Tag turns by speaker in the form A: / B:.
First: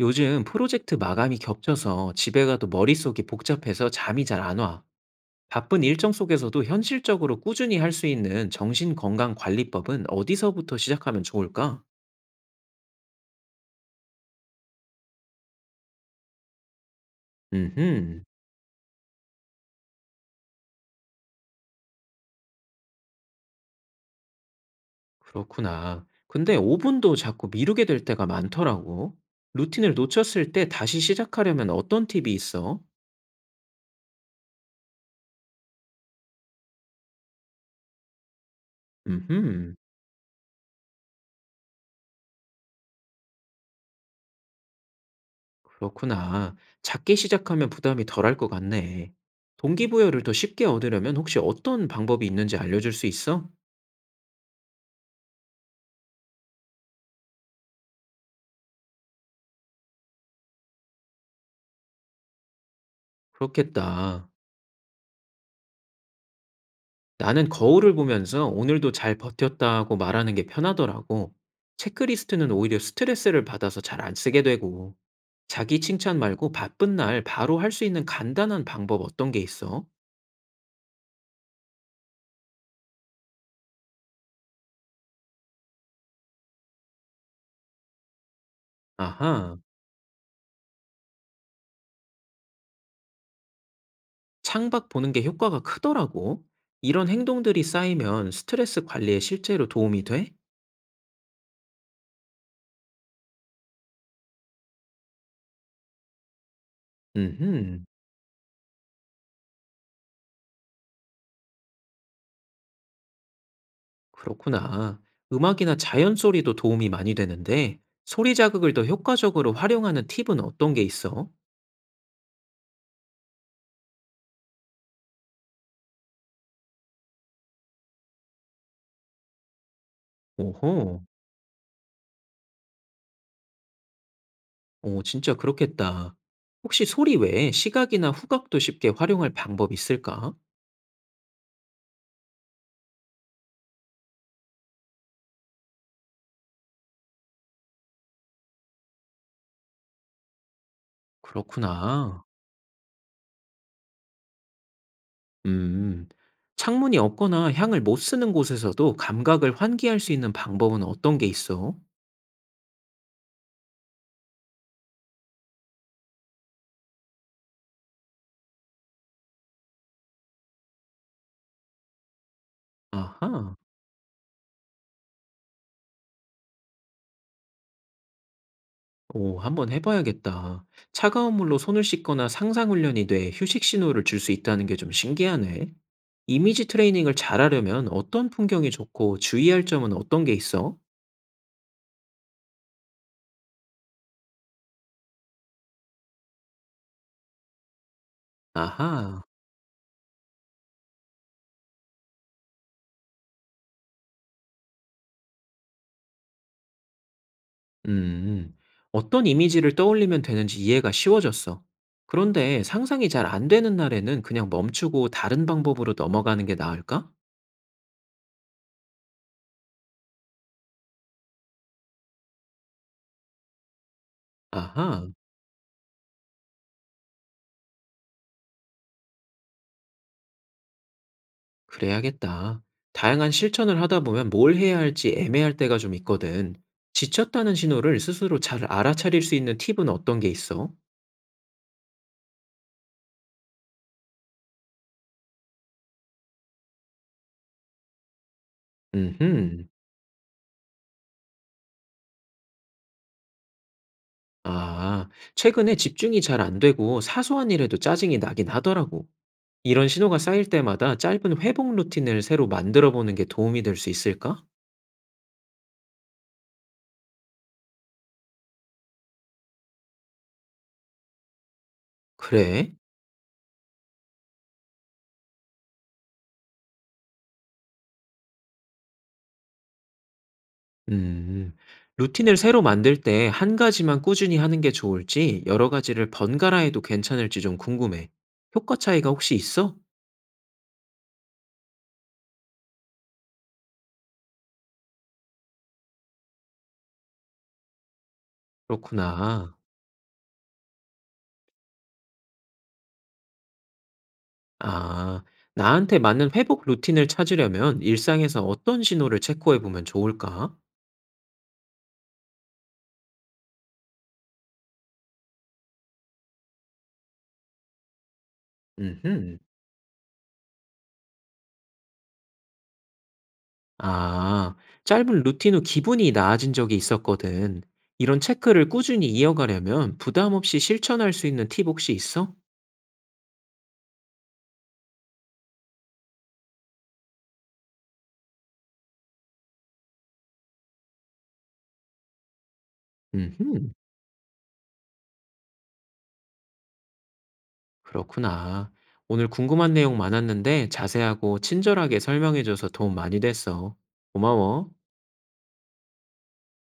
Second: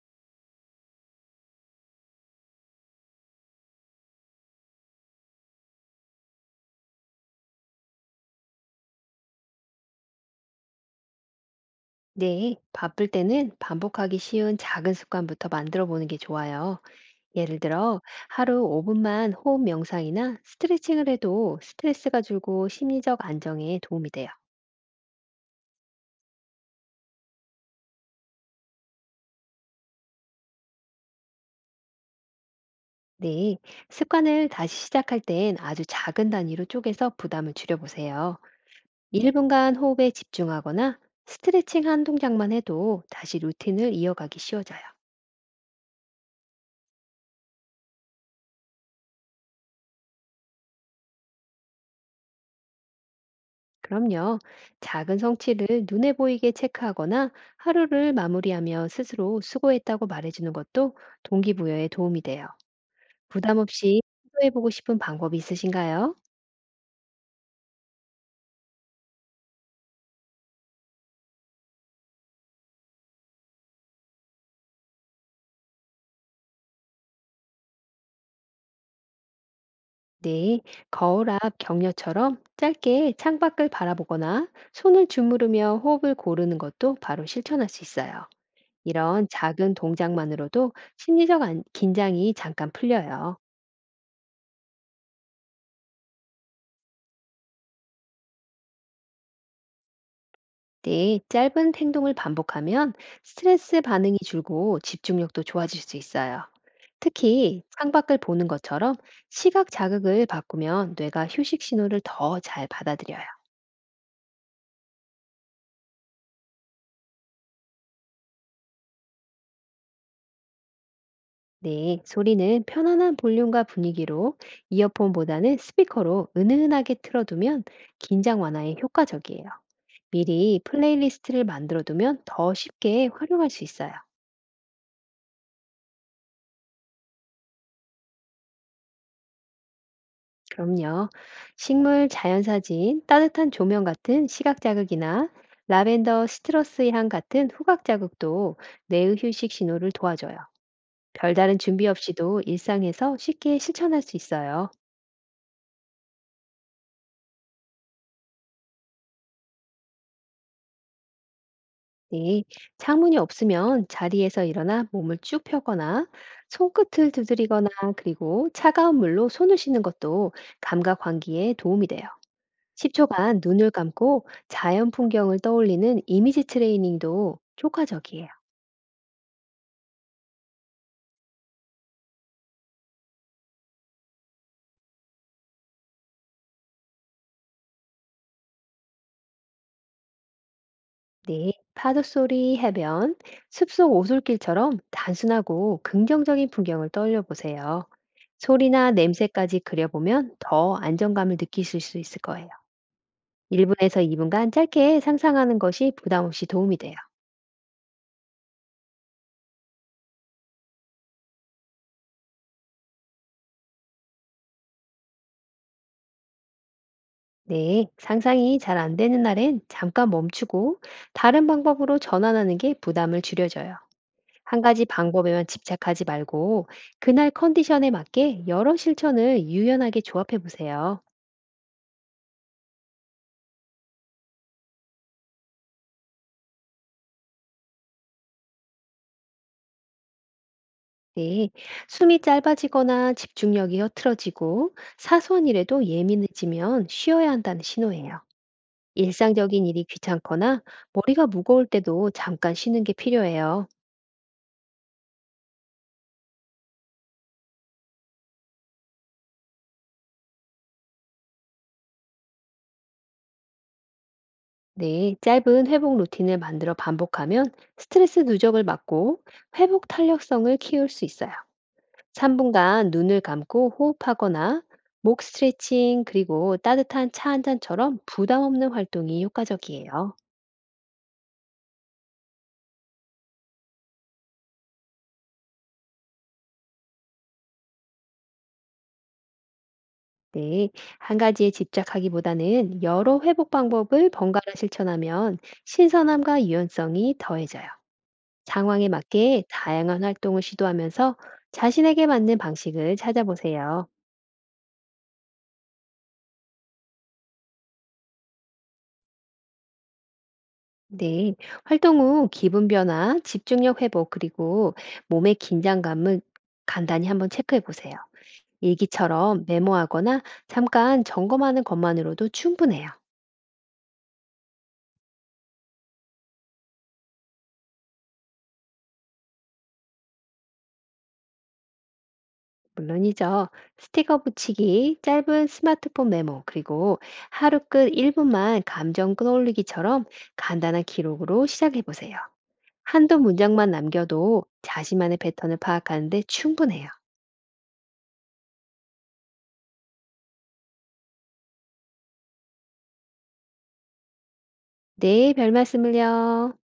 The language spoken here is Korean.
A: 요즘 프로젝트 마감이 겹쳐서 집에 가도 머릿속이 복잡해서 잠이 잘 안 와. 바쁜 일정 속에서도 현실적으로 꾸준히 할 수 있는 정신건강관리법은 어디서부터 시작하면 좋을까?
B: 네, 바쁠 때는 반복하기 쉬운 작은 습관부터 만들어 보는 게 좋아요. 예를 들어,
A: 음흠,
B: 하루 5분만 호흡 명상이나 스트레칭을 해도 스트레스가 줄고 심리적 안정에 도움이 돼요.
A: 그렇구나. 근데 5분도 자꾸 미루게 될 때가 많더라고. 루틴을 놓쳤을 때 다시 시작하려면 어떤 팁이 있어?
B: 네, 습관을 다시 시작할 땐 아주 작은 단위로 쪼개서 부담을 줄여보세요.
A: 음흠,
B: 1분간 호흡에 집중하거나 스트레칭 한 동작만 해도 다시 루틴을 이어가기 쉬워져요.
A: 그렇구나. 작게 시작하면 부담이 덜할 것 같네. 동기부여를 더 쉽게 얻으려면 혹시 어떤 방법이 있는지 알려줄 수 있어?
B: 그럼요. 작은 성취를 눈에 보이게 체크하거나 하루를 마무리하며 스스로 수고했다고 말해주는 것도 동기부여에 도움이 돼요. 부담 없이
A: 그렇겠다.
B: 시도해보고 싶은 방법이 있으신가요?
A: 나는 거울을 보면서 오늘도 잘 버텼다고 말하는 게 편하더라고. 체크리스트는 오히려 스트레스를 받아서 잘 안 쓰게 되고, 자기 칭찬 말고 바쁜 날 바로 할 수 있는 간단한 방법 어떤 게 있어?
B: 네, 거울 앞 격려처럼 짧게 창밖을 바라보거나 손을 주무르며 호흡을 고르는 것도 바로 실천할 수 있어요. 이런
A: 아하,
B: 작은 동작만으로도 심리적 안- 긴장이 잠깐 풀려요.
A: 창밖 보는 게 효과가 크더라고. 이런 행동들이 쌓이면 스트레스 관리에 실제로 도움이 돼?
B: 네, 짧은 행동을 반복하면 스트레스 반응이 줄고 집중력도 좋아질 수 있어요. 특히
A: 음흠,
B: 창밖을 보는 것처럼 시각 자극을 바꾸면 뇌가 휴식 신호를 더 잘 받아들여요.
A: 그렇구나. 음악이나 자연 소리도 도움이 많이 되는데, 소리 자극을 더 효과적으로 활용하는 팁은 어떤 게 있어?
B: 네, 소리는 편안한 볼륨과 분위기로 이어폰보다는 스피커로 은은하게 틀어두면 긴장 완화에 효과적이에요. 미리
A: 오호.
B: 플레이리스트를 만들어두면 더 쉽게 활용할 수 있어요.
A: 오, 진짜 그렇겠다. 혹시 소리 외에 시각이나 후각도 쉽게 활용할 방법이 있을까?
B: 그럼요. 식물 자연 사진, 따뜻한 조명 같은 시각 자극이나 라벤더 스트러스의 향 같은 후각 자극도 뇌의 휴식 신호를 도와줘요. 별다른 준비
A: 그렇구나.
B: 없이도 일상에서 쉽게 실천할 수 있어요.
A: 음. 창문이 없거나 향을 못 쓰는 곳에서도 감각을 환기할 수 있는 방법은 어떤 게 있어?
B: 네. 창문이 없으면 자리에서 일어나 몸을 쭉 펴거나 손끝을 두드리거나 그리고 차가운 물로 손을 씻는 것도 감각 환기에 도움이 돼요. 10초간
A: 아하.
B: 눈을 감고 자연 풍경을 떠올리는 이미지 트레이닝도 효과적이에요.
A: 오, 한번 해봐야겠다. 차가운 물로 손을 씻거나 상상 훈련이 뇌에 휴식 신호를 줄 수 있다는 게 좀 신기하네. 이미지 트레이닝을 잘하려면 어떤 풍경이 좋고 주의할 점은 어떤 게 있어?
B: 네, 파도소리, 해변, 숲속 오솔길처럼 단순하고 긍정적인 풍경을 떠올려 보세요. 소리나
A: 아하.
B: 냄새까지 그려보면 더 안정감을 느끼실 수 있을 거예요. 1분에서 2분간 짧게 상상하는 것이 부담 없이 도움이 돼요.
A: 음, 어떤 이미지를 떠올리면 되는지 이해가 쉬워졌어. 그런데 상상이 잘 안 되는 날에는 그냥 멈추고 다른 방법으로 넘어가는 게 나을까?
B: 네, 상상이 잘 안 되는 날엔 잠깐 멈추고 다른 방법으로 전환하는 게 부담을 줄여줘요. 한 가지
A: 아하,
B: 방법에만 집착하지 말고 그날 컨디션에 맞게 여러 실천을 유연하게 조합해 보세요.
A: 그래야겠다. 다양한 실천을 하다 보면 뭘 해야 할지 애매할 때가 좀 있거든. 지쳤다는 신호를 스스로 잘 알아차릴 수 있는 팁은 어떤 게 있어?
B: 네, 숨이 짧아지거나 집중력이 흐트러지고 사소한 일에도 예민해지면 쉬어야 한다는 신호예요.
A: 음흠.
B: 일상적인 일이 귀찮거나 머리가 무거울 때도 잠깐 쉬는 게 필요해요.
A: 아, 최근에 집중이 잘 안 되고 사소한 일에도 짜증이 나긴 하더라고. 이런 신호가 쌓일 때마다 짧은 회복 루틴을 새로 만들어 보는 게 도움이 될 수 있을까?
B: 네, 짧은 회복 루틴을 만들어 반복하면 스트레스 누적을 막고 회복 탄력성을 키울 수 있어요.
A: 그래?
B: 3분간 눈을 감고 호흡하거나 목 스트레칭 그리고 따뜻한 차 한 잔처럼 부담 없는 활동이 효과적이에요.
A: 음. 루틴을 새로 만들 때 한 가지만 꾸준히 하는 게 좋을지 여러 가지를 번갈아 해도 괜찮을지 좀 궁금해. 효과 차이가 혹시 있어?
B: 네, 한 가지에 집착하기보다는 여러 회복 방법을 번갈아 실천하면 신선함과 유연성이 더해져요. 상황에 맞게
A: 그렇구나.
B: 다양한 활동을 시도하면서 자신에게 맞는 방식을 찾아보세요.
A: 아, 나한테 맞는 회복 루틴을 찾으려면 일상에서 어떤 신호를 체크해 보면 좋을까?
B: 네, 활동 후 기분 변화, 집중력 회복, 그리고 몸의 긴장감을 간단히 한번 체크해 보세요.
A: 음흠.
B: 일기처럼 메모하거나 잠깐 점검하는 것만으로도 충분해요.
A: 아, 짧은 루틴 후 기분이 나아진 적이 있었거든. 이런 체크를 꾸준히 이어가려면 부담 없이 실천할 수 있는 팁 혹시 있어?
B: 물론이죠. 스티커 붙이기, 짧은 스마트폰 메모, 그리고 하루 끝 1분만 감정 끌어올리기처럼 간단한 기록으로 시작해 보세요. 한두 문장만
A: 음흠,
B: 남겨도 자신만의 패턴을 파악하는데 충분해요.
A: 그렇구나. 오늘 궁금한 내용 많았는데 자세하고 친절하게 설명해줘서 도움 많이 됐어. 고마워.
B: 네, 별 말씀을요.